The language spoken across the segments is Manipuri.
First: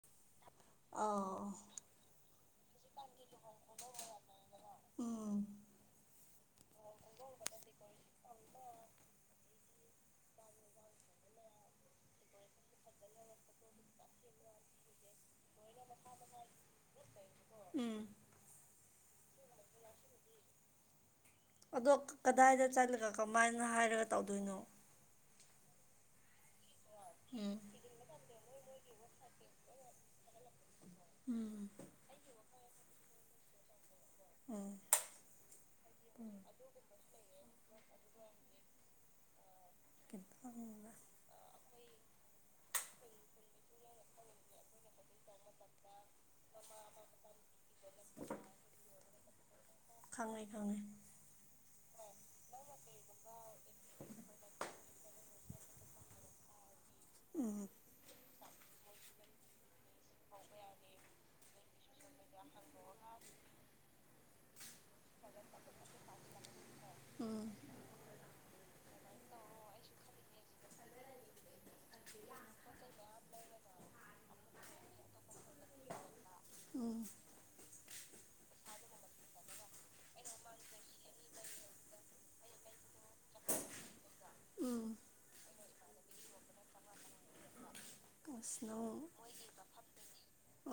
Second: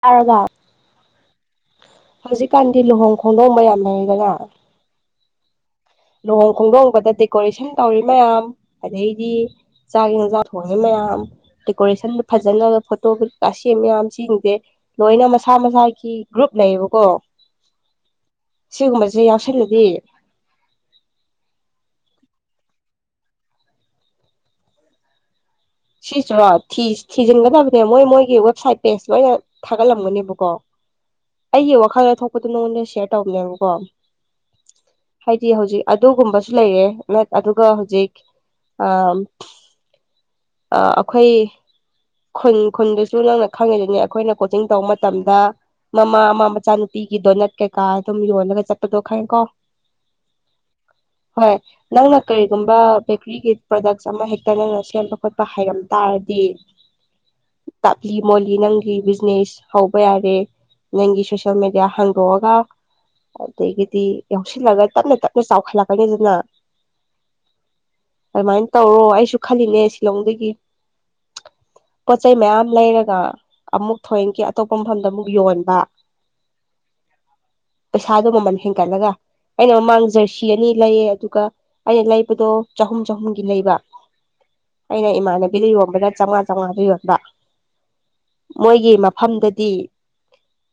ꯇꯥꯔꯕ ꯑ ꯍꯧꯖꯤꯛꯀꯥꯟꯗꯤ ꯂꯨꯍꯣꯡ ꯈꯣꯡꯗꯣꯡ ꯃꯌꯥꯝ ꯂꯩꯗꯅ ꯑꯣ ꯂꯨꯍꯣꯡ ꯈꯣꯡꯗꯣꯡꯕꯗ ꯗꯦꯀꯣꯔꯦꯁꯟ ꯇꯧꯔꯤ ꯃꯌꯥꯝ ꯑꯗꯩꯗꯤ ꯆꯥꯛ ꯌꯦ ꯖꯥ ꯊꯣꯡ ꯃꯌꯥꯝ ꯗꯦꯀꯣꯔꯦꯁꯟꯗ ꯐꯖꯅ ꯐꯣꯇꯣꯀꯥꯁ ꯃꯌꯥꯝꯁꯤꯡꯁꯦ ꯂꯣꯏꯅ ꯃꯁꯥ ꯃꯁꯥꯒꯤ ꯒ꯭ꯔꯨꯞ ꯂꯩꯌꯦꯕꯀꯣ ꯎꯝ ꯁꯤꯒꯨꯝꯕꯁꯦ ꯌꯥꯎꯁꯜꯂꯗꯤ ꯑꯗꯣ ꯀꯗꯥꯏꯗ ꯆꯠꯂꯒ ꯀꯃꯥꯏꯅ ꯍꯥꯏꯔꯒ ꯇꯧꯗꯣꯏꯅꯣ ꯁꯤꯁꯤꯔꯣ ꯎꯝ ꯊꯤꯖꯤꯟꯒꯗꯕꯅꯦ ꯃꯣꯏ ꯃꯣꯏꯒꯤ ꯋꯦꯕꯁꯥꯏꯠ ꯄꯦꯖ ꯂꯣꯏꯅ ꯊꯥꯒꯠꯂꯝꯒꯅꯦꯕꯀꯣ ꯎꯝ ꯑꯩꯒꯤ ꯋꯥꯈꯜꯗ ꯊꯣꯛꯄꯗꯨꯣ ꯅꯉꯣꯟꯗ ꯁꯦꯌꯔ ꯇꯧꯅꯦꯕꯀꯣ ꯎꯝ ꯍꯥꯏꯗꯤ ꯍꯧꯖꯤꯛ ꯑꯗꯨꯒꯨꯝꯕꯁꯨ ꯂꯩꯔꯦ ꯑꯗꯨꯒ ꯍꯧꯖꯤꯛ ꯑ ꯀꯩꯅ ꯑ ꯑꯩꯈꯣꯏ ꯈꯨꯟ ꯈꯨꯟꯗꯨꯁꯨ ꯅꯪꯅ ꯈꯪꯉꯤꯗꯨꯅꯦ ꯑꯩꯈꯣꯏꯅ ꯀꯣꯆꯤꯡ ꯇꯧꯕ ꯃꯇꯝꯗ ꯃꯃꯥ ꯃꯥ ꯃꯆꯥꯅꯨꯄꯤꯒꯤ ꯗꯣ ꯅꯠ ꯀꯩꯀꯥ ꯑꯗꯨꯝ ꯌꯣꯜꯂꯒ ꯆꯠꯄꯗꯣ ꯈꯪꯔꯦ ꯀꯣ ꯈꯪꯅꯩ ꯈꯪꯉꯩ ꯍꯣꯏ ꯅꯪꯅ ꯀꯔꯤꯒꯨꯝꯕ ꯕꯦꯀꯔꯤꯒꯤ ꯄ꯭ꯔꯣꯗꯛꯁ ꯑꯃ ꯍꯦꯛꯇ ꯅꯪꯅꯦꯜ ꯇ ꯈꯣꯠꯄ ꯍꯩꯔꯝ ꯇꯥꯔꯗꯤ ꯎꯝ ꯇꯥꯛꯂꯤ ꯃꯣꯜꯂꯤ ꯅꯪꯒꯤ ꯕꯤꯖꯤꯅꯦꯁ ꯍꯧꯕ ꯌꯥꯔꯦ ꯅꯪꯒꯤ ꯁꯣꯁꯜ ꯃ ꯃꯤꯗꯤꯌꯥ ꯍꯪꯒꯒ ꯑꯗꯒꯤꯗꯤ ꯌꯥꯎꯁꯤꯜꯂꯒ ꯇꯞꯅ ꯇꯞꯅ ꯆꯥꯎꯈꯠꯂꯛꯀꯅꯤꯗꯅ ꯎꯝ ꯑꯗꯨꯃꯥꯏꯅ ꯇꯧꯔꯣ ꯑꯩꯁꯨ ꯈꯜꯂꯤꯅꯦ ꯁꯤꯂꯣꯡꯗꯒꯤ ꯄꯣꯠ ꯆꯩꯩ ꯃꯌꯥꯝ ꯂꯩꯔꯒ ꯑꯃꯨꯛ ꯊꯈꯤ ꯑꯇꯣꯞꯄ ꯃꯐꯝꯗ ꯑꯃꯨꯛ ꯌꯣꯟꯕ ꯎ ꯄꯩꯁꯥꯗꯣ ꯃꯃꯟ ꯍꯦꯟꯒꯠꯂꯒ ꯑꯩꯅ ꯃꯃꯥꯡ ꯖꯔꯁꯤ ꯑꯅꯤ ꯂꯩꯌꯦ ꯑꯗꯨꯒ ꯑꯩꯅ ꯂꯩꯕꯗꯣ ꯆꯍꯨꯝ ꯆꯍꯨꯝꯒꯤ ꯂꯩꯕ ꯎꯝ ꯑꯩꯅ ꯏꯃꯥꯟꯅꯕꯤꯗ ꯌꯣꯟꯕꯒ ꯆꯥꯝꯃꯉꯥ ꯆꯥꯝꯃꯉꯥꯗ ꯌꯣꯟꯕ ꯑꯁ ꯃꯣꯏꯒꯤ ꯅꯪ ꯃꯐꯝꯗꯗꯤ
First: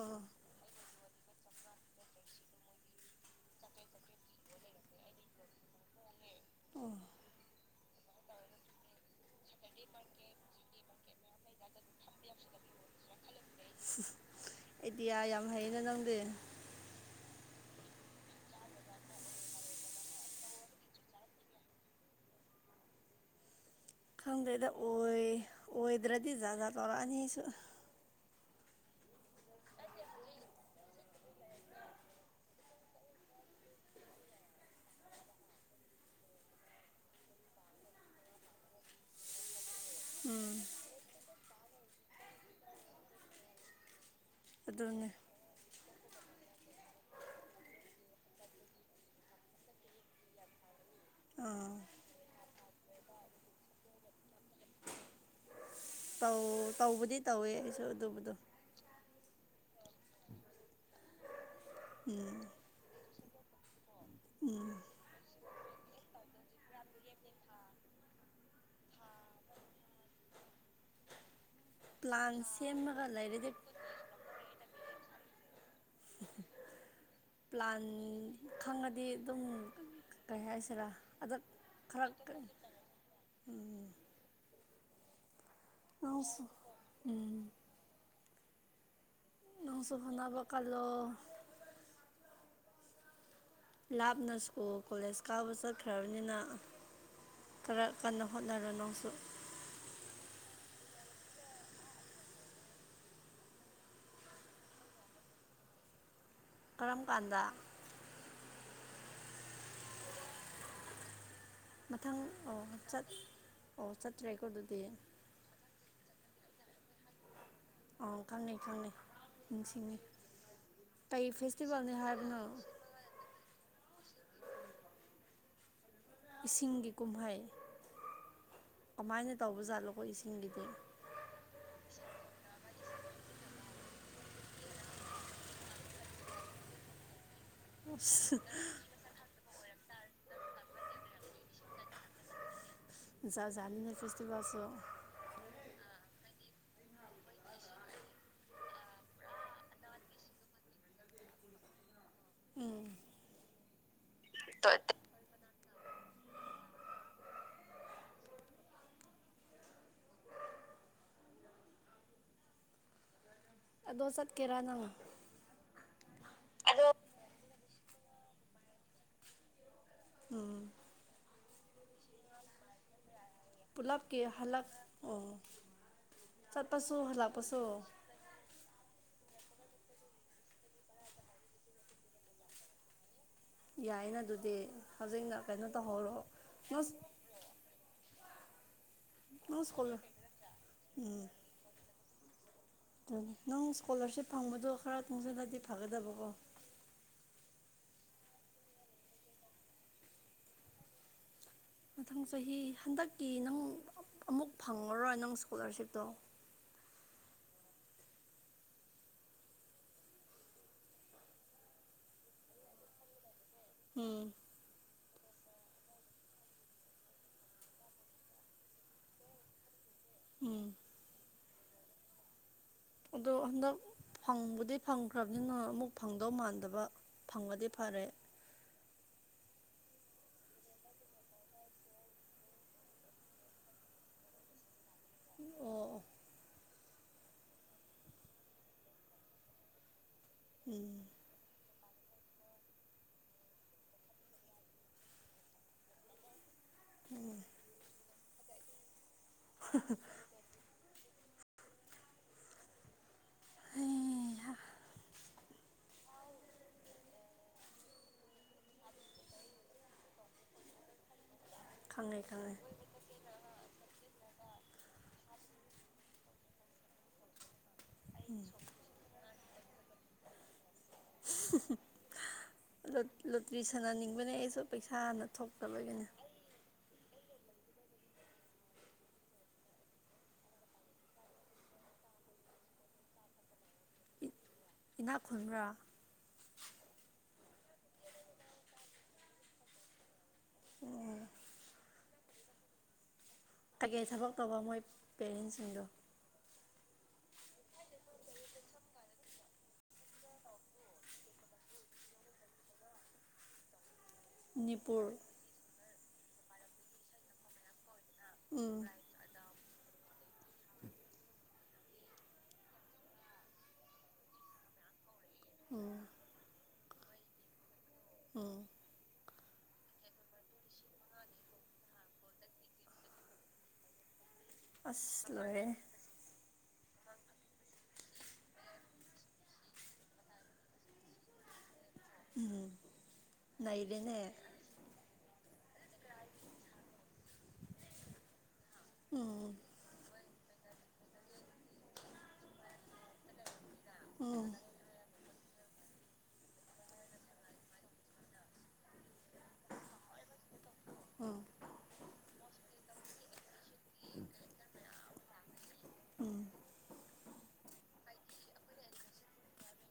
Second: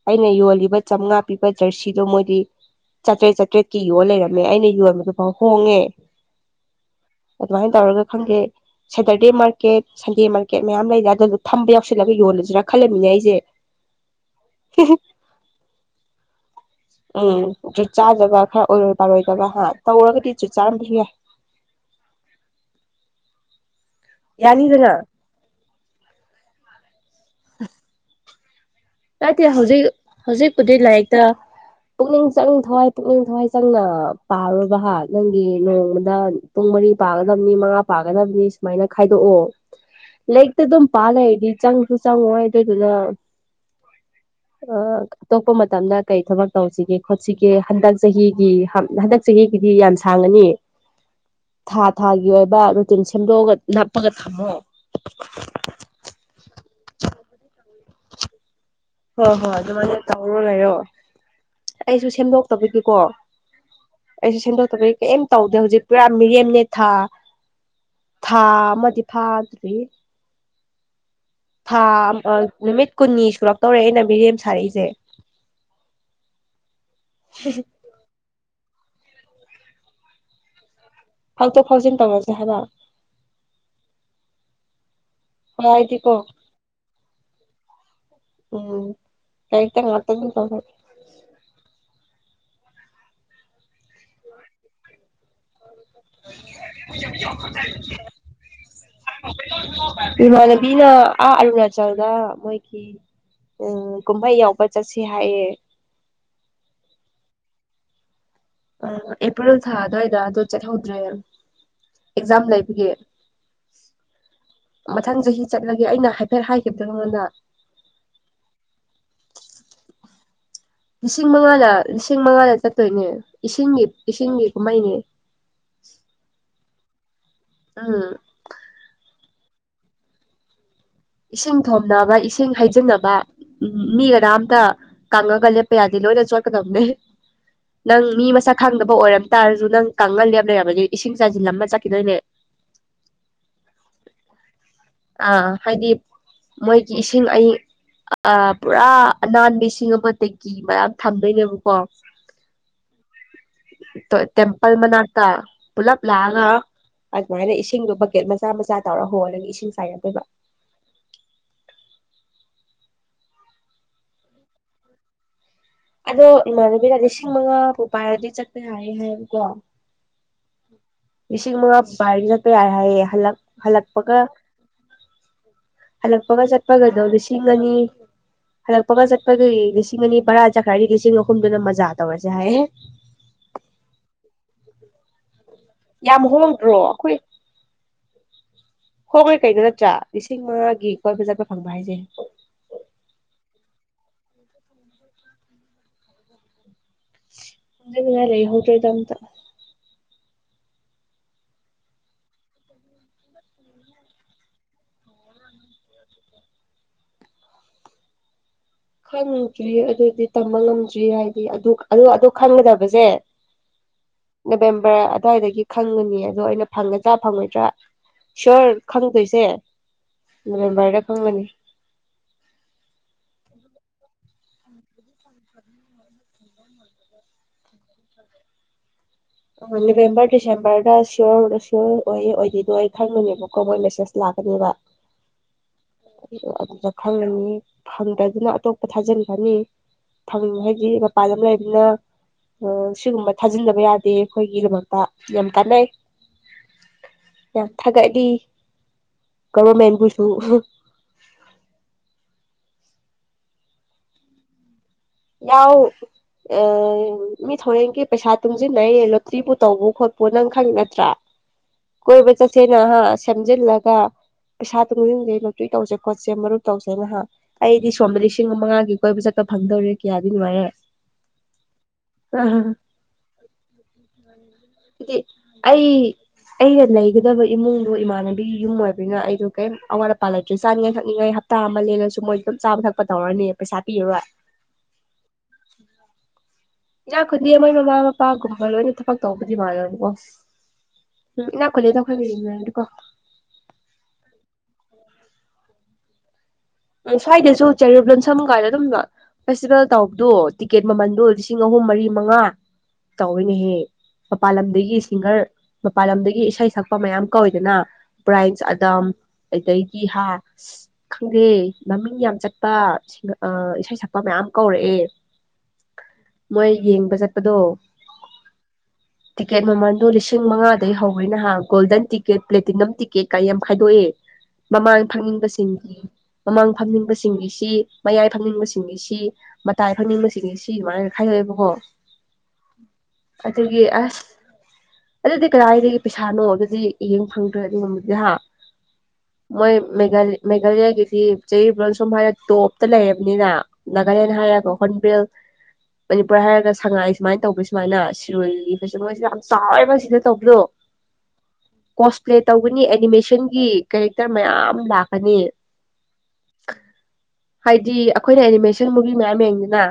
ꯑꯥ ꯑꯩꯅ ꯌꯣꯜꯂꯤꯕ ꯆꯥꯝꯃꯉꯥ ꯄꯤꯕ ꯖꯔꯁꯤꯗꯣ ꯃꯣꯏꯗꯤ ꯆꯥꯇ꯭ꯔꯦꯠ ꯆꯥꯇ꯭ꯔꯦꯠꯀꯤ ꯌꯣ ꯂꯩꯔꯝꯃꯦ ꯑꯩꯅ ꯌꯣꯟꯕꯗꯨꯣ ꯐꯥꯎ ꯍꯣꯡꯉꯦ ꯑꯣ ꯑꯗꯨꯃꯥꯏꯅ ꯇꯧꯔꯒ ꯈꯪꯒꯦ ꯁꯦꯇꯔꯗꯦ ꯃꯥꯔꯀꯦꯠ ꯁꯟꯗꯦ ꯃꯥꯔꯀꯦꯠ ꯃꯌꯥꯝ ꯂꯩꯔ ꯑꯗꯨꯗꯣ ꯊꯝꯕ ꯌꯥꯎꯁꯜꯂꯒ ꯌꯣꯂꯁꯤꯔꯥ ꯈꯜꯂꯃꯤꯅꯦ ꯑꯩꯁꯦ ꯏꯗꯤꯌꯥ ꯌꯥꯝ ꯍꯩꯩꯅ ꯅꯪꯗ ꯎꯝ ꯆꯨꯠ ꯆꯥꯖꯕ ꯈꯔ ꯑꯣꯏꯔꯣꯏ ꯄꯥꯔꯣꯏꯗꯕ ꯍꯥ ꯇꯧꯔꯒꯗꯤ ꯆꯨꯠ ꯆꯥꯔꯝꯗꯤ ꯌꯥꯏ ꯈꯪꯗꯣꯏꯗ ꯌꯥꯅꯤꯗꯅ ꯑꯣꯏ ꯑꯣꯏꯗ꯭ꯔꯗꯤ ꯖꯥꯒꯥ ꯇꯧꯔꯛꯑꯅꯤꯁꯨ ꯀꯗꯦ ꯍꯧꯖꯤꯛ ꯍꯧꯖꯤꯛꯄꯨꯗꯤ ꯂꯥꯏꯔꯤꯛꯇ ꯄꯨꯛꯅꯤꯡ ꯆꯪ ꯊꯋꯥꯏ ꯄꯨꯛꯅꯤꯡ ꯊꯋꯥꯏ ꯆꯪꯅ ꯄꯥꯔꯨꯕꯍ ꯅꯪꯒꯤ ꯅꯣꯡꯃꯗ ꯄꯨꯡ ꯃꯔꯤ ꯄꯥꯒꯗꯕꯅꯤ ꯃꯉꯥ ꯄꯥꯒꯗꯕꯅꯤ ꯁꯨꯃꯥꯏꯅ ꯈꯥꯏꯗꯣꯛꯑꯣ ꯎꯝ ꯂꯩꯒ ꯇ ꯑꯗꯨꯝ ꯄꯥꯂ ꯏꯗꯤ ꯆꯪꯁꯨ ꯆꯪ ꯋꯥꯗꯣꯏ ꯑꯗꯨꯗ ꯑꯣ ꯑꯗꯨꯅꯦ ꯑꯇꯣꯞꯄ ꯃꯇꯝꯗ ꯀꯔꯤ ꯊꯕꯛ ꯇꯧꯁꯤꯒꯦ ꯈꯣꯠꯁꯤꯒꯦ ꯍꯟꯗꯛ ꯆꯍꯤꯒꯤ ꯍꯟꯗꯛ ꯆꯍꯤꯒꯤꯗꯤ ꯌꯥꯝ ꯁꯥꯡꯉꯅꯤ ꯑꯥ ꯊꯥ ꯊꯥꯒꯤ ꯑꯣꯏꯕ ꯔꯨꯇꯤꯟ ꯁꯦꯝꯗꯣꯛꯑꯒ ꯅꯞꯄꯒ ꯊꯝꯃꯣ ꯇꯧꯕꯗꯤ ꯇꯧꯋꯦ ꯑꯩꯁꯨ ꯑꯗꯨꯕꯨꯗꯣ ꯍꯣꯏ ꯍꯣꯏ ꯑꯗꯨꯃꯥꯏꯅ ꯇꯧꯔꯣ ꯂꯩꯔꯣ ꯑꯩꯁꯨ ꯎꯝ ꯁꯦꯝꯗꯣꯛꯇꯕꯒꯤꯀꯣ ꯑꯩꯁꯨ ꯎꯝ ꯁꯦꯝꯗꯣꯛꯇꯕꯒꯤ ꯀꯩꯝ ꯇꯧꯗꯦ ꯍꯧꯖꯤꯛ ꯄꯨꯔꯥ ꯃꯤꯔꯦꯝꯅꯦ ꯊꯥ ꯊꯥ ꯑꯃꯗꯤ ꯐꯥꯗ꯭ꯔꯤ ꯊꯥ ꯄ꯭ꯂꯥꯟ ꯅꯨꯃꯤꯠ ꯁꯦꯝꯃꯒ ꯀꯨꯟꯅꯤ ꯂꯩꯔꯗꯤ ꯁꯨꯔꯛꯇ ꯇꯧꯔꯛꯦ ꯑꯩꯅ ꯕꯤꯔꯦꯝ ꯁꯥꯔꯛꯏꯁꯦ [inaudible] ꯄ꯭ꯂꯥꯟ ꯈꯪꯉꯗꯤ ꯑꯗꯨꯝ ꯀꯩ ꯍꯥꯏꯁꯤꯔꯥ ꯑꯗ ꯐꯥꯎꯗꯣꯛ ꯐꯥꯎꯖꯤꯟ ꯈꯔ ꯇꯧꯔꯁꯦ ꯍꯥꯏꯕ ꯎꯝ ꯥꯏꯗꯤ ꯀꯣ ꯅꯪꯁꯨ ꯎꯝ ꯎꯝ ꯇꯥꯏꯇ ꯃ ꯅꯪꯁꯨ ꯑꯗꯨ ꯍꯣꯠꯅꯕ ꯇꯧ ꯀꯜꯂꯣ ꯂꯥꯞꯅ ꯁꯀꯨꯜ ꯀꯣꯂꯦꯖ ꯀꯥꯕ ꯆꯠ ꯈ꯭ꯔꯕꯅꯤꯅ ꯈꯔ ꯀꯟꯅ ꯍꯣꯠꯅꯔꯣ ꯅꯪꯁꯨ ꯏꯃꯥꯟꯅꯕꯤꯅ ꯑꯥ ꯑꯔꯨꯅꯥꯆꯜꯗ ꯃꯣꯏꯒꯤ ꯎꯝ ꯀꯨꯝꯍꯩ ꯌꯥꯎꯕ ꯆꯠꯁꯤ ꯍꯥꯏꯌꯦ ꯀꯔꯝ ꯀꯥꯟꯗ ꯑ ꯑꯦꯄ꯭ꯔꯤꯜ ꯊꯥ ꯗꯨꯑꯣꯏꯗ ꯑꯗꯨ ꯆꯠ ꯍꯧꯗ꯭ꯔꯦ ꯃꯊꯪ ꯑꯣ ꯆꯠ ꯑꯣ ꯆꯠꯇ꯭ꯔꯦꯀꯣ ꯑꯗꯨꯗꯤ ꯃꯊꯪ ꯆꯍꯤ ꯆꯠꯂꯒꯦ ꯑꯩꯅ ꯍꯥꯏꯐꯦꯠ ꯍꯥꯏꯈꯤꯕꯗ ꯑꯩꯉꯣꯟꯗ ꯑ ꯈꯪꯅꯩ ꯈꯪꯅꯩ ꯅꯤꯡꯁꯤꯡꯅꯤ ꯂꯤꯁꯤꯡ ꯃꯉꯥꯅ ꯂꯤꯁꯤꯡ ꯃꯉꯥꯗ ꯆꯠꯇꯣꯏꯅꯦ ꯏꯁꯤꯡꯒꯤ ꯏꯁꯤꯡꯒꯤ ꯀꯨꯝꯍꯩꯅꯦ ꯏꯁꯤꯡꯒꯤ ꯀꯨꯝꯍꯩ ꯎꯝ ꯀꯃꯥꯏꯅ ꯇꯧꯕꯖꯥꯠꯂꯣꯀꯣ ꯏꯁꯤꯡꯒꯤꯗꯤ ꯏꯁꯤꯡ ꯊꯣꯝꯅꯕ ꯏꯁꯤꯡ ꯍꯩꯖꯤꯟꯅꯕ ꯎ ꯃꯤ ꯀꯔꯝꯇ ꯀꯪꯉꯒ ꯂꯦꯞꯄ ꯌꯥꯗꯦ ꯂꯣꯏꯅ ꯆꯣꯠꯀꯗꯕꯅꯦ ꯅꯪ ꯃꯤ ꯃꯁꯛ ꯑꯁ ꯈꯪꯗꯕ ꯑꯣꯏꯔꯝ ꯇꯥꯔꯁꯨ ꯅꯪ ꯀꯪꯍꯜꯂꯦꯕ ꯂꯩꯔꯕꯅꯦ ꯏꯁꯤꯡ ꯆꯥꯏꯁꯤꯜ ꯑꯃ ꯆꯠꯈꯤꯗꯣꯏꯅꯦ ꯖꯥꯠꯖꯥꯠꯅꯤꯅ‌ꯦ ꯐꯦꯁꯇꯤꯕꯦꯜꯁꯨ ꯑ ꯍꯥꯏꯗꯤ ꯃꯣꯏꯒꯤ ꯏꯁꯤꯡ ꯑ ꯑ ꯄꯨꯔꯥ ꯑꯅꯥꯟꯕ ꯏꯁꯤꯡ ꯑꯃꯗꯒꯤ ꯃꯌꯥꯝ ꯊꯝꯗꯣꯏꯅꯦꯕꯀꯣ ꯎꯝ ꯇꯦꯝꯄꯜ ꯃꯅꯥꯀ ꯄꯨꯂꯞ ꯂꯥꯒ ꯑꯗꯨꯃꯥꯏꯅ ꯏꯁꯤꯡꯗꯣ ꯕꯛꯀꯦꯠ ꯃꯆꯥ ꯃꯆꯥ ꯇꯧꯔ ꯍꯣꯜꯂꯒ ꯏꯁꯤꯡ ꯆꯥꯏꯒꯗꯣꯏꯕ ꯑꯗꯣ ꯆꯠ ꯀ‌ꯦꯔꯥꯅꯪ ꯑꯗꯣ ꯏꯃꯥꯟꯅꯕꯤꯅ ꯂꯤꯁꯤꯡ ꯃꯉꯥ ꯐꯥꯎ ꯄꯥꯏꯔꯗꯤ ꯆꯠꯄ ꯌꯥꯔꯦ ꯍꯥꯏꯌꯦꯕꯀꯣ ꯎꯝ ꯂꯤꯁꯤꯡ ꯃꯉꯥ ꯄꯥꯏꯔꯗꯤ ꯆꯠꯄ ꯌꯥꯔꯦ ꯍꯥꯏꯌꯦ ꯍꯟꯂꯛ ꯄꯨꯂꯞꯀꯤ ꯍꯜꯂꯛꯑꯣ ꯍꯜꯂꯛꯄꯒ ꯆꯠꯄꯒꯗꯣ ꯂꯤꯁꯤꯡ ꯑꯅꯤ ꯍꯜꯂꯛꯄꯒ ꯆꯠꯄꯒꯤ ꯂꯤꯁꯤꯡ ꯑꯅꯤ ꯔꯥ ꯆꯈ꯭ꯔꯥꯏꯒꯤ ꯂꯤꯁꯤꯡ ꯑꯍꯨꯝꯗꯨꯅ ꯃꯖꯥ ꯇꯧꯔꯁꯦ ꯍꯥꯏꯌ‌ꯦ ꯌꯥꯏꯅ ꯑꯗꯨꯗꯤ ꯍꯧꯖꯤꯛꯅ ꯀꯩꯅꯣ ꯇꯧꯍꯧꯔꯣ ꯌꯥꯝ ꯍꯣꯡꯗ꯭ꯔꯣ ꯄꯁ ꯑꯩꯈꯣꯏ ꯍꯣꯡꯉꯩ ꯀꯩ ꯅꯪ ꯅꯠꯇ꯭ꯔꯥ ꯁ꯭ꯀꯣꯂꯔ ꯂꯤꯁꯤꯡ ꯃꯉꯥꯒꯤ ꯀꯣꯏꯕ ꯆꯠꯄ ꯐꯪꯕ ꯍꯥꯏꯁꯦ ꯑꯗꯨ ꯅꯪ ꯏꯁꯀꯣꯂꯥꯔꯁꯤꯞ ꯐꯪꯕꯗꯣ ꯈꯔ ꯇꯨꯡꯁꯤꯜꯂꯗꯤ ꯐꯒꯗꯕꯀꯣ ꯗꯔꯦ ꯍꯧꯗꯔ‌ꯦꯗ ꯑꯝꯇ ꯃꯊꯪ ꯆꯍꯤ ꯍꯟꯗꯛꯀꯤ ꯅꯪ ꯑꯃꯨꯛ ꯐꯪꯉꯔꯣꯏ ꯅꯪ ꯏꯁꯀꯣꯂꯥꯔꯁꯤꯞꯇꯣ ꯈꯪꯗ꯭ꯔꯤ ꯑꯗꯨꯗꯤ ꯇꯝꯕ ꯉꯝꯗ꯭ꯔꯤ ꯍꯥꯏꯗꯤ ꯑꯗꯨ ꯑ ꯑꯗꯨ ꯈꯪꯒꯗꯕꯁꯦ ꯎꯝ ꯅꯕꯦꯝꯕꯔ ꯑꯗꯨꯋꯥꯏꯗꯒꯤ ꯈꯪꯉꯅꯤ ꯑꯗꯣ ꯑꯩꯅ ꯐꯪꯒꯗ꯭ꯔꯥ ꯐꯪꯉꯣꯏꯗ꯭ꯔꯥ ꯁꯌꯣꯔ ꯈꯪꯗꯣꯏꯁꯦ ꯎꯝ ꯃꯦꯝꯕꯥꯔꯗ ꯐꯪꯒꯅꯤ ꯑꯗꯣ ꯍꯟꯗꯛ ꯐꯪꯕꯨꯗꯤ ꯐꯪꯈ꯭ꯔꯕꯅꯤꯅ ꯑꯃꯨꯛ ꯐꯪꯗꯧ ꯃꯥꯟꯗꯕ ꯐꯪꯕꯗꯤ ꯐꯔꯦ ꯅꯕꯦꯝꯕꯔ ꯗꯤꯁꯦꯝꯕꯔꯗ ꯁꯤꯌꯣꯔꯗ ꯁꯤꯌꯣꯔ ꯑꯣꯏ ꯑꯣꯏꯗꯣꯏꯗꯣꯏ ꯑꯩ ꯈꯪꯕꯅꯦꯕꯀꯣ ꯃꯣꯏ ꯃꯦꯁꯦꯁ ꯂꯥꯛꯀꯅꯦꯕ ꯏ ꯑꯗꯨꯗ ꯈꯪꯉꯅꯤ ꯐꯪꯗꯗꯅ ꯑꯇꯣꯞꯄ ꯊꯥꯖꯤꯟꯒꯅꯤ ꯊ ꯍꯥꯏꯗꯤ ꯎꯝ ꯃꯄꯥꯟ ꯑꯃ ꯂꯩꯅꯤꯅ ꯁꯤꯒꯨꯝꯕ ꯊꯥꯖꯤꯟꯗꯕ ꯌꯥꯗꯦ ꯑꯩꯈꯣꯏꯒꯤꯗꯃꯛꯇ ꯌꯥꯝ ꯀꯥꯟꯅꯩ ꯌꯥꯝ ꯊꯥꯒꯠꯂꯤ ꯒꯕꯔꯃꯦꯟꯕꯨꯁꯨ ꯍꯩꯍꯥ ꯌꯥꯎ ꯃꯤ ꯊꯣꯔꯦꯟꯒꯤ ꯄꯩꯁꯥ ꯇꯨꯡꯁꯤꯟꯅꯩꯌꯦ ꯂꯣꯇ꯭ꯔꯤꯕꯨ ꯇꯧꯕ ꯈꯣꯠꯄꯨ ꯅꯪ ꯈꯪ ꯅꯠꯇ꯭ꯔꯥ ꯈꯪꯉꯦ ꯀꯣꯏꯕ ꯈꯪꯉꯦ ꯆꯠꯁꯦꯅꯍ ꯁꯦꯝꯝꯖꯤꯜꯂꯒ ꯄꯩꯁꯥ ꯇꯨꯡꯁꯤꯟꯖꯩ ꯂꯇꯣꯏ ꯇꯧꯁꯦ ꯈꯣꯠꯁꯦ ꯃꯔꯨꯨꯞ ꯇꯧꯁꯦ ꯅꯍꯥꯛ ꯑꯩꯗꯤ ꯁꯣꯝꯗ ꯂꯤꯁꯤꯡ ꯃꯉꯥꯒꯤ ꯀꯣꯏꯕ ꯆꯠꯄ ꯐꯪꯗꯧꯔꯤ ꯃꯔꯦ ꯑ ꯂꯨꯇ꯭ꯔꯤ ꯁꯥꯟꯅꯅꯤꯡꯕꯅꯦ ꯑꯩꯁꯨ ꯄꯩꯁꯥꯅ ꯊꯣꯛꯀ ꯂꯣꯏꯒꯅꯤ ꯑꯩꯒ ꯂꯩꯒꯗꯕ ꯏꯃꯨꯡꯗ ꯏꯃꯥꯟꯅꯕꯤꯒꯤ ꯌꯨꯝ ꯑꯣꯏꯕꯅꯤꯅ ꯑꯩꯗꯣ ꯀꯔꯤꯝ ꯑꯋꯥꯠ ꯑ ꯄꯥꯜꯂꯛꯇ꯭ꯔꯦ ꯆꯥꯅꯤꯡꯉꯥꯏ ꯊꯛꯅꯤꯡꯉꯥꯏ ꯇꯥꯃꯜꯂꯦꯂꯁꯨ ꯃꯣꯏ ꯑꯗꯨꯝ ꯆꯥꯕ ꯊꯛꯄ ꯇꯧꯔꯅꯤ ꯄꯩꯁꯥ ꯄꯤꯔꯨꯔꯣꯏ ꯏꯅꯥꯛ ꯈꯨꯟꯕ꯭ꯔꯥ ꯏꯥ ꯈꯨꯗꯤ ꯃꯣꯏ ꯃꯃꯥ ꯃꯄꯥꯒꯨꯝꯕꯒ ꯂꯣꯏꯅ ꯊꯕꯛ ꯇꯧꯕꯗꯤ ꯃꯥꯜꯂꯅꯤꯀꯣ ꯎꯝ ꯂꯥꯛꯈꯠꯂꯦ ꯇꯈꯣꯏꯗꯤ ꯀꯣ ꯇꯒꯦ ꯊꯕꯛ ꯇꯧꯕ ꯃꯣꯏ ꯄꯦꯔꯦꯟꯁꯤꯡꯗꯣ ꯎ ꯁ꯭ꯋꯥꯏꯗꯁꯨ ꯆꯦ ꯂꯣꯟ ꯁꯝ ꯀꯥꯏꯗ ꯑꯗꯨꯝ ꯂ ꯐꯦꯁꯇꯤꯚꯦꯜ ꯇꯥꯎꯕꯗꯣ ꯇꯤꯛꯀꯦꯠ ꯃꯃꯟꯗꯣ ꯂꯤꯁꯤꯡ ꯑꯍꯨꯝ ꯃꯔꯤ ꯃꯉꯥ ꯇꯧꯤꯅꯦꯍꯦ ꯃꯄꯥꯜ ꯂꯝꯗꯒꯤ ꯃꯅꯤꯄꯨꯔ ꯁꯤꯡꯒꯔ ꯃꯄꯥꯟ ꯂꯝꯗꯒꯤ ꯏꯁꯩ ꯁꯛꯄ ꯃꯌꯥꯝ ꯀꯧꯏꯗꯅ ꯕ꯭ꯔꯥꯏꯟꯁ ꯎꯝ ꯑꯗꯝ ꯑꯩꯗꯒꯤ ꯍꯥ ꯈꯪꯗꯦ ꯃꯃꯤꯡ ꯌꯥꯝ ꯆꯠꯄꯁꯤꯡ ꯏꯁꯩ ꯁꯛꯄ ꯃꯌꯥꯝ ꯀꯧꯔꯛꯑꯦ ꯎꯝ ꯃꯣꯏ ꯌꯦꯡꯕ ꯆꯠꯄꯗꯣ ꯋꯥ ꯇꯤꯛꯀꯦꯠ ꯃꯃꯟꯗꯣ ꯂꯤꯁꯤꯡ ꯃꯉꯥꯗꯩ ꯍꯧꯦ ꯅꯍꯥꯟ ꯒꯣꯜꯗꯟ ꯇꯤꯛꯀꯦꯠ ꯄ꯭ꯂꯦꯇꯤ ꯅꯝ ꯇꯤꯛꯀꯦꯠ ꯀꯩ ꯌꯥꯝ ꯈꯥꯏꯗꯣꯛꯏꯦ ꯃꯃꯥꯡ ꯑꯁ ꯂꯣꯏꯔꯦ ꯐꯪꯅꯤꯡꯕꯁꯤꯡꯒꯤ ꯃꯃꯥꯡ ꯐꯪꯅꯤꯡꯕꯁꯤꯡꯒꯤꯁꯤ ꯃꯌꯥꯏ ꯐꯪꯅꯤꯡꯕꯁꯤꯡꯒꯤꯁꯤ ꯃꯇꯥꯏ ꯐꯪꯅꯤꯡꯕꯁꯤꯡꯁꯦ ꯁꯤ ꯑꯗꯨꯃꯥꯏꯅꯒ ꯈꯥꯏꯗꯣꯛꯑꯦꯕꯀꯣ ꯎꯝ ꯑꯗꯨꯗꯒꯤ ꯅꯩꯔꯦꯅꯦ ꯑꯁ ꯑꯗꯨꯗꯤ ꯀꯗꯥꯏꯗꯒꯤ ꯄꯩꯁꯥꯅꯣ ꯑꯗꯨꯗꯤ ꯍꯡ ꯐꯪꯗ꯭ꯔꯦ ꯑꯗꯨꯒꯨꯝꯕꯗꯤ ꯍꯥ ꯎꯝ ꯃꯣꯏ ꯃꯦꯘ ꯃꯦꯘꯥꯂꯌꯥ ꯌꯥꯒꯦ ꯆꯍꯤ ꯁꯨꯝ ꯍꯥꯏꯔꯒ ꯇꯣꯞꯇ ꯂꯩꯕꯅꯤꯅ ꯅꯥꯒꯥꯂꯦꯟ ꯎꯝ ꯍꯥꯏꯔꯒ ꯍꯣꯟꯕꯦꯜ ꯃꯅꯤꯄꯨꯔ ꯍꯥꯏꯔꯒ ꯁꯉꯥꯏ ꯁꯨꯃꯥꯏꯅ ꯇꯧꯕ ꯁꯨꯃꯥꯏꯅ ꯁꯤꯔꯣꯏꯒꯤ ꯐꯦꯁ ꯃꯣꯏꯁꯤꯗ ꯌꯥꯝ ꯆꯕ ꯁꯤꯗ ꯇꯧꯕꯗꯣ ꯎꯝ ꯀꯣꯁ ꯄ꯭ꯂꯦ ꯇꯧꯒꯅꯤ ꯑꯦꯅꯤꯃꯦꯁꯟꯒꯤ ꯀꯦꯔꯦꯛꯇꯔ ꯃꯌꯥꯝ ꯂꯥꯛꯀꯅꯤ ꯎꯝ ꯍꯥꯏꯗꯤ ꯑꯩꯈꯣꯏꯅ ꯑꯦꯅꯤꯃꯦꯁꯟ ꯃꯨꯚꯤ ꯃꯌꯥꯝ ꯌꯦꯡꯗꯅ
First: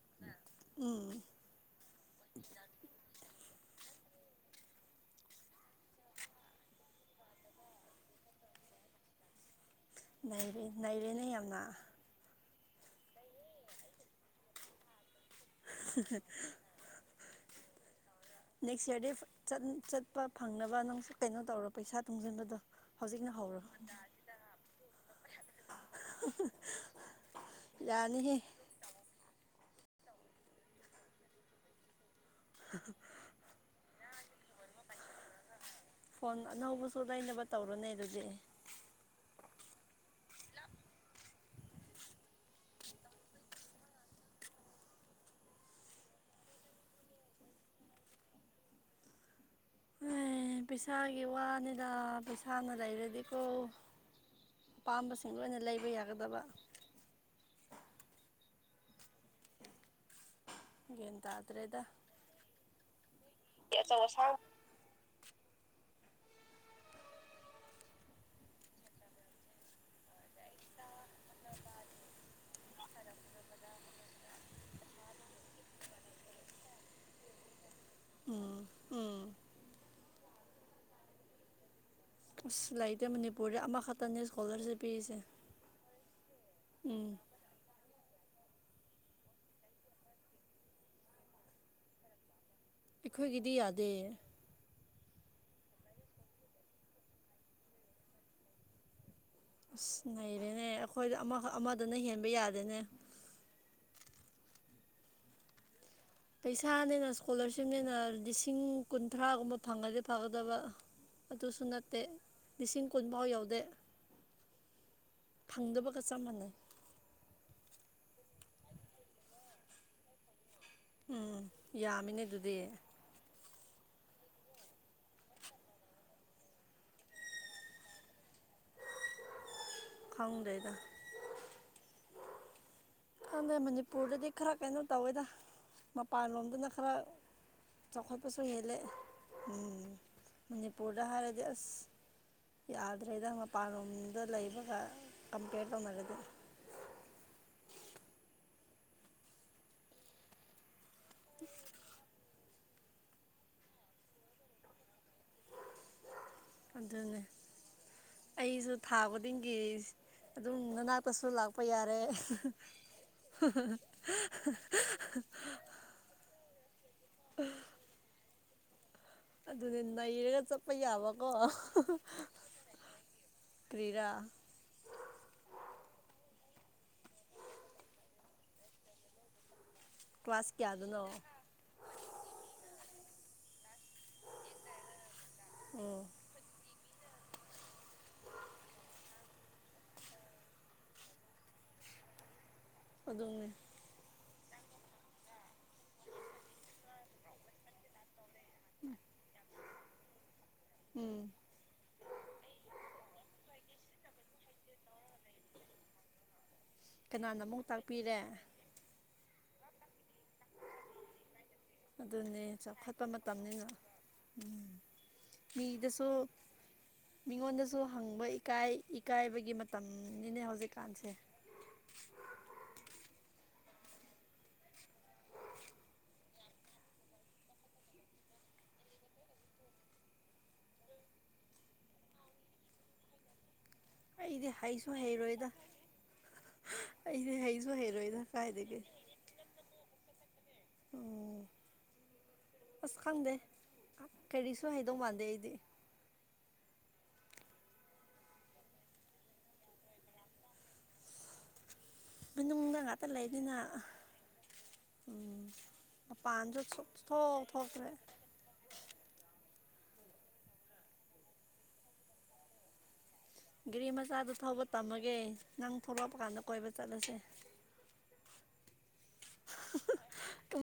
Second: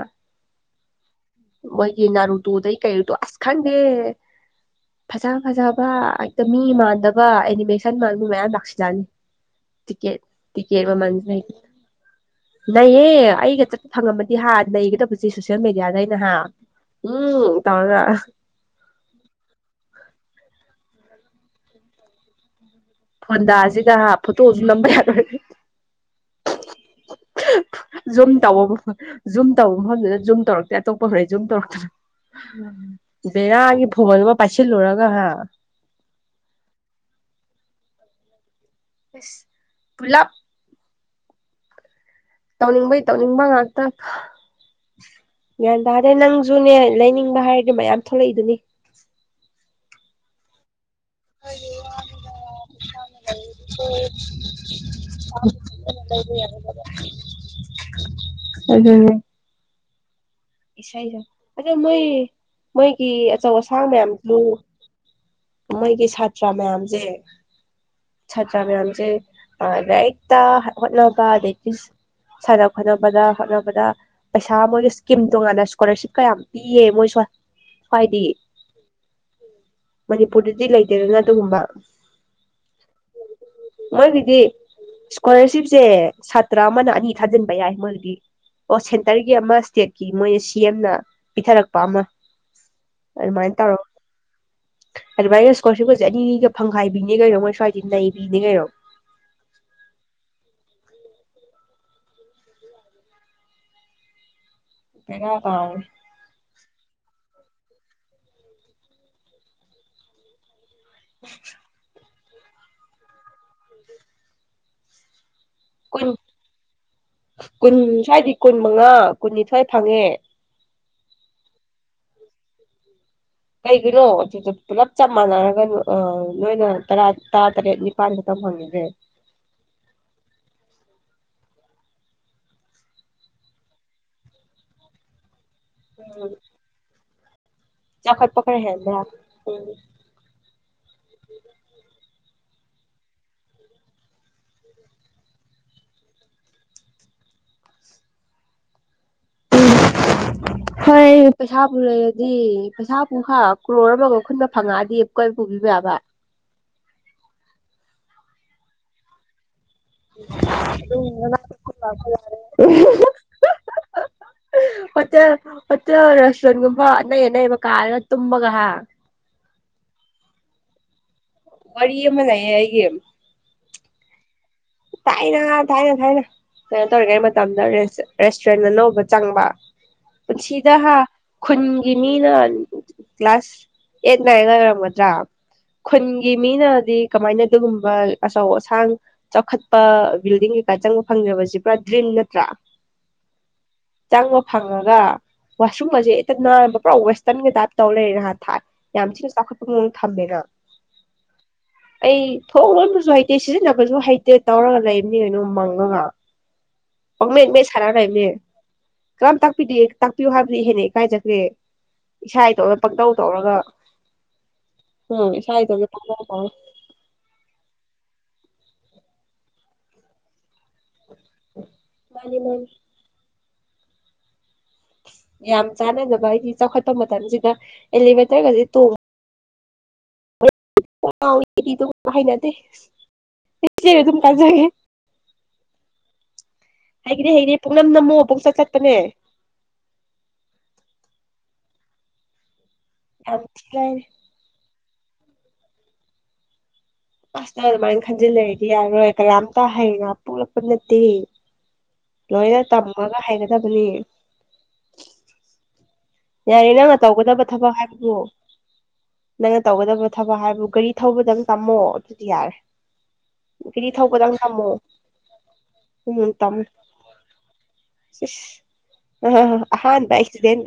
ꯎꯝ ꯃꯣꯏꯒꯤ ꯅꯥꯔꯨꯗꯨ ꯑꯗꯩ ꯀꯩꯔꯨꯗꯣ ꯑꯁ ꯈꯪꯗꯦ ꯐꯖ ꯐꯖꯕ ꯍꯦꯛꯇ ꯃꯤ ꯃꯥꯟꯗꯕ ꯑꯦꯅꯤꯃꯦꯁꯟ ꯃꯥꯟꯕ ꯃꯌꯥꯝ ꯂꯥꯛꯁꯤꯜꯂꯛꯑꯅꯤ ꯇꯤꯀꯦ ꯅꯩꯔꯦ ꯇꯤꯀꯦꯕ ꯅꯩꯔꯦꯅꯦ ꯃꯖ ꯌꯥꯝꯅ ꯅꯍꯦ ꯑꯩꯒ ꯆꯠꯄ ꯐꯪꯉꯝꯃꯗꯤ ꯍꯥ ꯅꯩꯒꯗꯕꯁ ꯁꯣꯁꯦꯜ ꯃꯦꯗꯤꯌꯥꯗ ꯑꯩꯅ ꯍꯥ ꯎꯝ ꯇꯉꯒ ꯅꯦꯛꯁ ꯌꯔꯗꯤ ꯆꯠꯄ ꯐꯪꯅꯕ ꯅꯪ ꯀꯩꯅꯣ ꯇꯧꯔꯣ ꯄꯩꯁꯥ ꯇꯨꯡꯁꯤꯟꯕꯗꯣ ꯍꯧꯖꯤꯛꯅ ꯍꯧꯔꯣ ꯐꯣꯟꯗꯥꯁꯤꯗ ꯐꯣꯇꯣꯁꯨ ꯂꯝꯕ ꯌꯥꯔꯣꯏ ꯖꯨꯝ ꯌꯥꯅꯤꯍꯦ ꯇꯧꯕ ꯃꯐꯝ ꯖꯨꯝ ꯇꯧꯕ ꯃꯐꯝꯗꯨꯗ ꯖꯨꯝ ꯇꯧꯔꯛꯇꯦ ꯑꯇꯣꯞꯄ ꯍꯩ ꯖꯨꯝ ꯇꯧꯔꯛꯇ ꯕꯔꯒꯤ ꯐꯨꯃꯜ ꯑꯃ ꯄꯥꯏꯁꯤꯜꯂꯨꯔꯨꯔꯒ ꯍꯥ ꯐꯣꯟ ꯑꯅꯧꯕꯁꯨ ꯂꯩꯅꯕ ꯇꯧꯔꯨꯅꯦ ꯑꯗꯨꯗꯤ ꯑꯦꯁ ꯨꯂꯞ ꯇꯧꯅꯤꯡꯕꯩ ꯇꯧꯅꯤꯡꯕ ꯉꯥꯛꯇ ꯒ꯭ꯌꯥꯟ ꯇꯥꯗꯦ ꯅꯪꯁꯨꯅꯦ ꯂꯩꯅꯤꯡꯕ ꯍꯥꯏꯔꯗꯤ ꯃꯌꯥꯝ ꯊꯣꯛꯂꯛꯏꯗꯨꯅꯤ ꯑꯦ ꯄꯩꯁꯥꯒꯤ ꯋꯥꯅꯤꯗ ꯄꯩꯁꯥꯅ ꯂꯩꯔꯗꯤꯀꯣ ꯑꯄꯥꯝꯕꯁꯤꯡ ꯂꯣꯏꯅ ꯂꯩꯕ ꯌꯥꯒꯗꯕ ꯑꯗꯨꯅꯦ ꯒ꯭ꯌꯥꯟ ꯏꯁꯩꯁ ꯑꯗꯣ ꯇꯥꯗ꯭ꯔꯦꯗ ꯃꯣꯏ ꯃꯣꯏꯒꯤ ꯑꯆꯧ ꯑꯁꯥꯡ ꯃꯌꯥꯝꯁꯨ ꯃꯣꯏꯒꯤ ꯁꯥꯇ꯭ꯔ ꯃꯌꯥꯝꯁꯦ ꯆꯇ꯭ꯔꯥ ꯃꯌꯥꯝꯁꯦꯛꯇ ꯍꯣꯠꯅꯅꯕꯁ ꯁꯥꯟꯅ ꯈꯣꯠꯅꯕꯗ ꯍꯣꯠꯅꯕꯗ ꯄꯩꯁꯥ ꯃꯣꯏꯒꯤ ꯏꯁꯀꯤꯝ ꯇꯣꯉꯥꯟꯅ ꯏꯁꯀꯣꯂꯥꯔꯁꯤꯞ ꯀꯌꯥꯝ ꯄꯤꯌꯦ ꯃꯣꯏꯁꯨ ꯍꯥꯏꯏꯗꯤ ꯎꯝ ꯎꯝ ꯃꯅꯤꯄꯨꯔꯗꯗꯤ ꯂꯩꯇꯦꯗꯅ ꯑꯗꯨꯒꯨꯝꯕ ꯑꯁ ꯂꯩꯇꯦ ꯃꯅꯤꯄꯨꯔꯗ ꯑꯃꯈꯛꯇꯅꯦ ꯃꯣꯏꯒꯤꯗꯤ ꯏꯁꯀꯣꯂꯔꯁꯤꯞ ꯄꯤꯔꯤꯁꯦ ꯏꯁꯀꯣꯂꯥꯔꯁꯤꯞꯁꯦ ꯁꯥꯇ꯭ꯔ ꯑꯃꯅ ꯑꯅꯤ ꯎꯝ ꯊꯥꯖꯤꯟꯅꯤꯡ ꯌꯥꯏ ꯃꯔꯒꯤ ꯑꯣ ꯁꯦꯟꯇꯔꯒꯤ ꯑꯃ ꯏꯁꯇꯦꯠꯀꯤ ꯃꯣꯏꯅ ꯁꯤ ꯑꯦꯝꯅ ꯄꯤꯊꯔꯛꯄ ꯑꯃ ꯑꯩꯈꯣꯏꯒꯤꯗꯤ ꯑꯗꯨꯃꯥꯏꯅ ꯇꯧꯔꯒ ꯌꯥꯗꯦ ꯑꯗꯨꯃꯥꯏꯅ ꯏꯁꯀꯣꯂꯔꯁꯤꯞꯀꯁ ꯑꯅꯤꯒ ꯐꯪꯈꯥꯏꯕꯤꯅꯦ ꯀꯩꯅꯣ ꯃꯣꯏ ꯁ꯭ꯋꯥꯏꯗꯤ ꯅꯩꯕꯤꯅꯦ ꯀꯩꯅꯣ ꯑꯁ ꯂꯩꯔꯦꯅꯦ ꯑꯩꯈꯣꯏꯗ ꯑꯃꯈꯛ ꯑꯃꯗꯅ ꯍꯦꯟꯕ ꯌꯥꯗꯦꯅꯦ ꯀꯩꯅ ꯇꯔꯦ ꯄꯩꯁꯥꯅꯦꯅ ꯏꯁꯀꯣꯂꯥꯔꯁꯤꯞꯅꯦꯅ ꯂꯤꯁꯤꯡ ꯀꯨꯟꯊ꯭ꯔꯥꯒꯨꯝꯕ ꯐꯪꯒꯗꯤ ꯐꯒꯗꯕ ꯑꯗꯨꯁꯨ ꯅꯠꯇꯦ ꯂꯤꯁꯤꯡ ꯀꯨꯟꯐꯥꯎ ꯌꯥꯎꯗꯦ ꯊꯪꯗꯕꯒ ꯀꯨꯟ ꯆ ꯃꯥꯟꯅ ꯀꯨꯟ ꯁ꯭ꯋꯥꯏꯗꯤ ꯀꯨꯟ ꯃꯉꯥ ꯀꯨꯟꯅꯤꯊꯣꯏ ꯐꯪꯉꯦ ꯎꯝ ꯌꯥꯝꯃꯤꯅꯦ ꯑꯗꯨꯗꯤ ꯀꯩꯒꯤꯅꯣ ꯑꯗꯨꯗ ꯄꯨꯂꯞ ꯆꯞ ꯃꯥꯟꯅꯔꯒ ꯅꯣꯏꯅ ꯇꯔꯥ ꯇꯔꯥ ꯇꯔꯦꯠ ꯅꯤꯄꯥꯜꯗ ꯇꯝꯍꯪꯉꯒꯦ ꯈꯪꯗ꯭ꯔꯦꯗ ꯍꯗ ꯃꯅꯤꯄꯨꯔꯗꯗꯤ ꯈꯔ ꯀꯩꯅꯣ ꯇꯧꯋꯦꯗ ꯎꯝ ꯃꯄꯥꯟꯂꯣꯝꯗꯅ ꯈꯔ ꯆꯈꯣꯏ ꯆꯥꯎꯈꯠꯄ ꯄꯁꯣꯏ ꯈꯔ ꯍꯦꯜꯂꯦ ꯍꯦꯟꯕ꯭ꯔꯥ ꯎꯝ ꯃꯅꯤ ꯄꯨꯔꯗꯍꯔꯗꯤꯁ ꯌꯥꯗ꯭ꯔꯦꯗ ꯃꯄꯥꯟꯂꯣꯝꯗ ꯂꯩꯕꯒ ꯀꯝꯄꯦꯌꯔ ꯇꯧꯅꯔꯗꯤꯦ ꯍꯣꯏ ꯄꯩꯁꯥ ꯄꯨ ꯂꯩꯔꯗꯤ ꯄꯩꯁꯥ ꯄꯨ ꯈ ꯀ꯭ꯔꯣꯔ ꯑꯃꯒ ꯈꯨꯨꯟꯕ ꯐꯪꯉꯛꯑꯗꯤ ꯀꯣꯏ ꯄꯨꯒꯕ ꯑꯕꯕꯥ ꯑꯗꯨꯅꯦ ꯑꯩꯁꯨ ꯊꯥ ꯈꯨꯗꯤꯡꯒꯤ ꯑꯗꯨꯝ ꯅꯅꯥꯛꯇꯁꯨ ꯂꯥꯛꯄ ꯌꯥꯔꯦ ꯍꯣꯇꯦꯜ ꯎ ꯔꯦꯁꯇꯨꯔꯦꯟꯒꯨꯝꯕ ꯑꯅꯩ ꯑꯅꯩꯕ ꯀꯥꯔꯒ ꯇꯨꯝꯕꯒ ꯍꯥ ꯑꯗꯨꯅꯦ ꯅꯩꯔꯒ ꯆꯠꯄ ꯌꯥꯕꯀꯣ ꯋꯥꯔꯤ ꯑꯃ ꯂꯩꯌꯦ ꯑꯩꯒꯤ ꯀꯔꯤꯔꯥ ꯊꯥꯏꯅ ꯊꯥꯏꯅ ꯊꯥꯏꯅ ꯀꯩꯅꯣ ꯇꯧꯔꯤꯉꯩ ꯃꯇꯝꯗ ꯔꯦꯁꯇꯨꯔꯦꯟ ꯑꯅꯧꯕ ꯆꯪꯕ ꯀ꯭ꯂꯥꯁ ꯄꯨꯟꯁꯤꯗꯥ ꯍꯥꯥ ꯀꯌꯥꯗꯅꯣ ꯈꯨꯟꯒꯤ ꯃꯤꯅ ꯀ꯭ꯂꯥꯁ ꯑꯦꯠ ꯅꯥꯏꯟꯒ ꯑꯣꯏꯔꯝꯒꯗ꯭ꯔꯥ ꯎꯝ ꯈꯨꯟ ꯒꯤ ꯃꯤꯅꯗꯤ ꯀꯃꯥꯏꯅ ꯑꯗꯨꯒꯨꯝꯕ ꯑꯆꯧ ꯑꯁꯥꯡ ꯆꯥꯎꯈꯠꯄ ꯕꯤꯜꯗꯤꯡ ꯀꯩꯀꯥ ꯆꯪꯕ ꯐꯪꯗꯕꯁꯤ ꯄꯨꯔꯥ ꯗ꯭ꯔꯤꯝ ꯅꯠꯇ꯭ꯔꯥ ꯑꯗꯨꯅꯦ ꯆꯪꯕ ꯐꯪꯉꯒ ꯋꯥꯁꯔꯨꯝꯑꯖꯦ ꯍꯦꯛꯇ ꯅꯥꯟꯕ ꯄꯨꯔꯥ ꯋꯦꯁꯇꯔꯟꯒꯤ ꯇꯥꯏꯞ ꯇꯧ ꯂꯩꯔꯦ ꯅꯍꯥ ꯊꯥꯏ ꯌꯥꯝ ꯊꯤꯅ ꯆꯥꯎꯈꯠꯄ ꯃꯑꯣꯡ ꯊꯝꯃꯦꯅ ꯎꯝ ꯑꯩ ꯊꯣꯡ ꯂꯣꯟꯕꯖꯨ ꯍꯩꯇꯦ ꯁꯤꯖꯤꯟꯅꯕꯖꯨ ꯍꯩ ꯇꯦ ꯇꯧꯔꯒ ꯂꯩꯕꯅꯦ ꯀꯩꯅꯣ ꯃꯪꯉꯒ ꯄꯪꯃꯦ ꯀꯅꯥꯅ ꯑꯃꯨꯛ ꯃꯦꯠ ꯁꯥꯥꯟꯔꯒ ꯇꯥꯛꯄꯤꯔꯦ ꯂꯩꯕꯅꯦ ꯀꯔꯝ ꯇꯥꯛꯄꯤꯗꯦ ꯇꯥꯛꯄꯤꯌꯣ ꯍꯥꯏꯕꯗꯤ ꯍꯦꯟꯅ ꯏꯀꯥꯏꯖꯈ꯭ꯔꯦ ꯑꯗꯨꯅꯦ ꯏꯁꯥ ꯏꯇꯣꯟꯒ ꯆꯥꯎꯈꯠꯄ ꯄꯪꯇꯧ ꯇꯧꯔꯒ ꯃꯇꯝꯅꯤꯅ ꯏꯁꯥ ꯏꯇꯣꯟꯗ ꯃꯤꯗꯁꯨ ꯄꯪꯇꯧ ꯇꯧꯔꯒꯥ ꯃꯤꯉꯣꯟꯗꯁꯨ ꯍꯪꯕ ꯏꯀꯥꯏ ꯏꯀꯥꯏꯕꯒꯤ ꯃꯇꯝꯅꯤꯅꯦ ꯍꯧꯖꯤꯛꯀꯥꯟꯁꯦ ꯃꯥꯅꯤ ꯃꯥꯅꯤ ꯌꯥꯝ ꯆꯥꯟꯅꯗꯕ ꯍꯥꯏꯗꯤ ꯆꯥꯎꯈꯠꯄ ꯃꯇꯝꯁꯤꯗ ꯑꯦꯂꯤꯚꯦꯇꯔꯒꯁꯦ ꯇꯣꯡ ꯉꯥꯎꯋꯤ ꯏꯕ ꯈꯣꯠꯄ ꯍꯩꯅꯗꯦ ꯆꯦꯔꯖꯨ ꯑꯗꯨꯝ ꯑꯩꯗꯤ ꯀꯥꯟꯖꯒꯦ ꯍꯩꯁꯨ ꯍꯩꯔꯣꯏꯗ ꯑꯩꯗꯤ ꯍꯥꯏꯒꯦꯗꯤ ꯍꯥꯏꯅꯤ ꯍꯩꯁꯨ ꯄꯨꯛꯅꯝ ꯅꯝꯃꯣ ꯍꯩꯔꯣꯏꯗ ꯄꯨꯡꯆꯠ ꯀꯥꯏꯗꯒꯤ ꯆꯠꯄꯅꯦ ꯎꯝ ꯑꯁ ꯈꯪꯗꯦ ꯌꯥꯝ ꯊꯤ ꯂꯥꯏꯔꯤ ꯀꯔꯤꯁꯨ ꯍꯥꯏꯗꯧ ꯃꯥꯟꯗꯦ ꯑꯩꯗꯤ ꯑꯁ ꯅꯪ ꯑꯗꯨꯃꯥꯏꯅ ꯈꯟꯖꯤꯜ ꯂꯩꯔꯗꯤ ꯌꯥꯔꯔꯣꯏ ꯀꯅꯥꯝꯇ ꯍꯩꯅ ꯄꯣꯛꯂꯛꯄ ꯅꯠꯇꯦ ꯂꯣꯏꯅ ꯃꯅꯨꯡꯗ ꯉꯥꯛꯇ ꯇꯝꯃꯒ ꯂꯩꯕꯅꯤꯅ ꯍꯩꯒꯗꯕꯅꯤ ꯎꯝ ꯃꯄꯥꯟꯁꯨ ꯌꯥꯔꯦ ꯅꯪꯅ ꯁꯨꯛꯊꯣꯛ ꯇꯧꯒꯗꯕ ꯊꯕꯛ ꯊꯣꯛꯇ꯭ꯔꯦ ꯍꯥꯏꯕꯕꯨ ꯅꯪꯅ ꯇꯧꯒꯗꯕ ꯊꯕꯛ ꯍꯥꯏꯕꯨ ꯒꯥꯔꯤ ꯊꯧꯕꯗꯪ ꯇꯝꯃꯣ ꯑꯗꯨꯗꯤ ꯌꯥꯔꯦ ꯒꯥꯔꯤ ꯃꯆꯥꯗꯨ ꯊꯧꯕꯗꯪ ꯊꯧꯕ ꯇꯝꯃꯣ ꯇꯝꯃꯒꯦ ꯅꯪ ꯊꯣꯛꯂꯛꯄ ꯎꯝ ꯀꯥꯟꯗ ꯇꯝꯃꯨ ꯀꯣꯏꯕ ꯆꯠꯂꯁꯦ ꯏꯁ ꯑꯥ ꯑꯍꯥꯟꯕ ꯑꯛꯁꯤꯗꯦꯟꯗ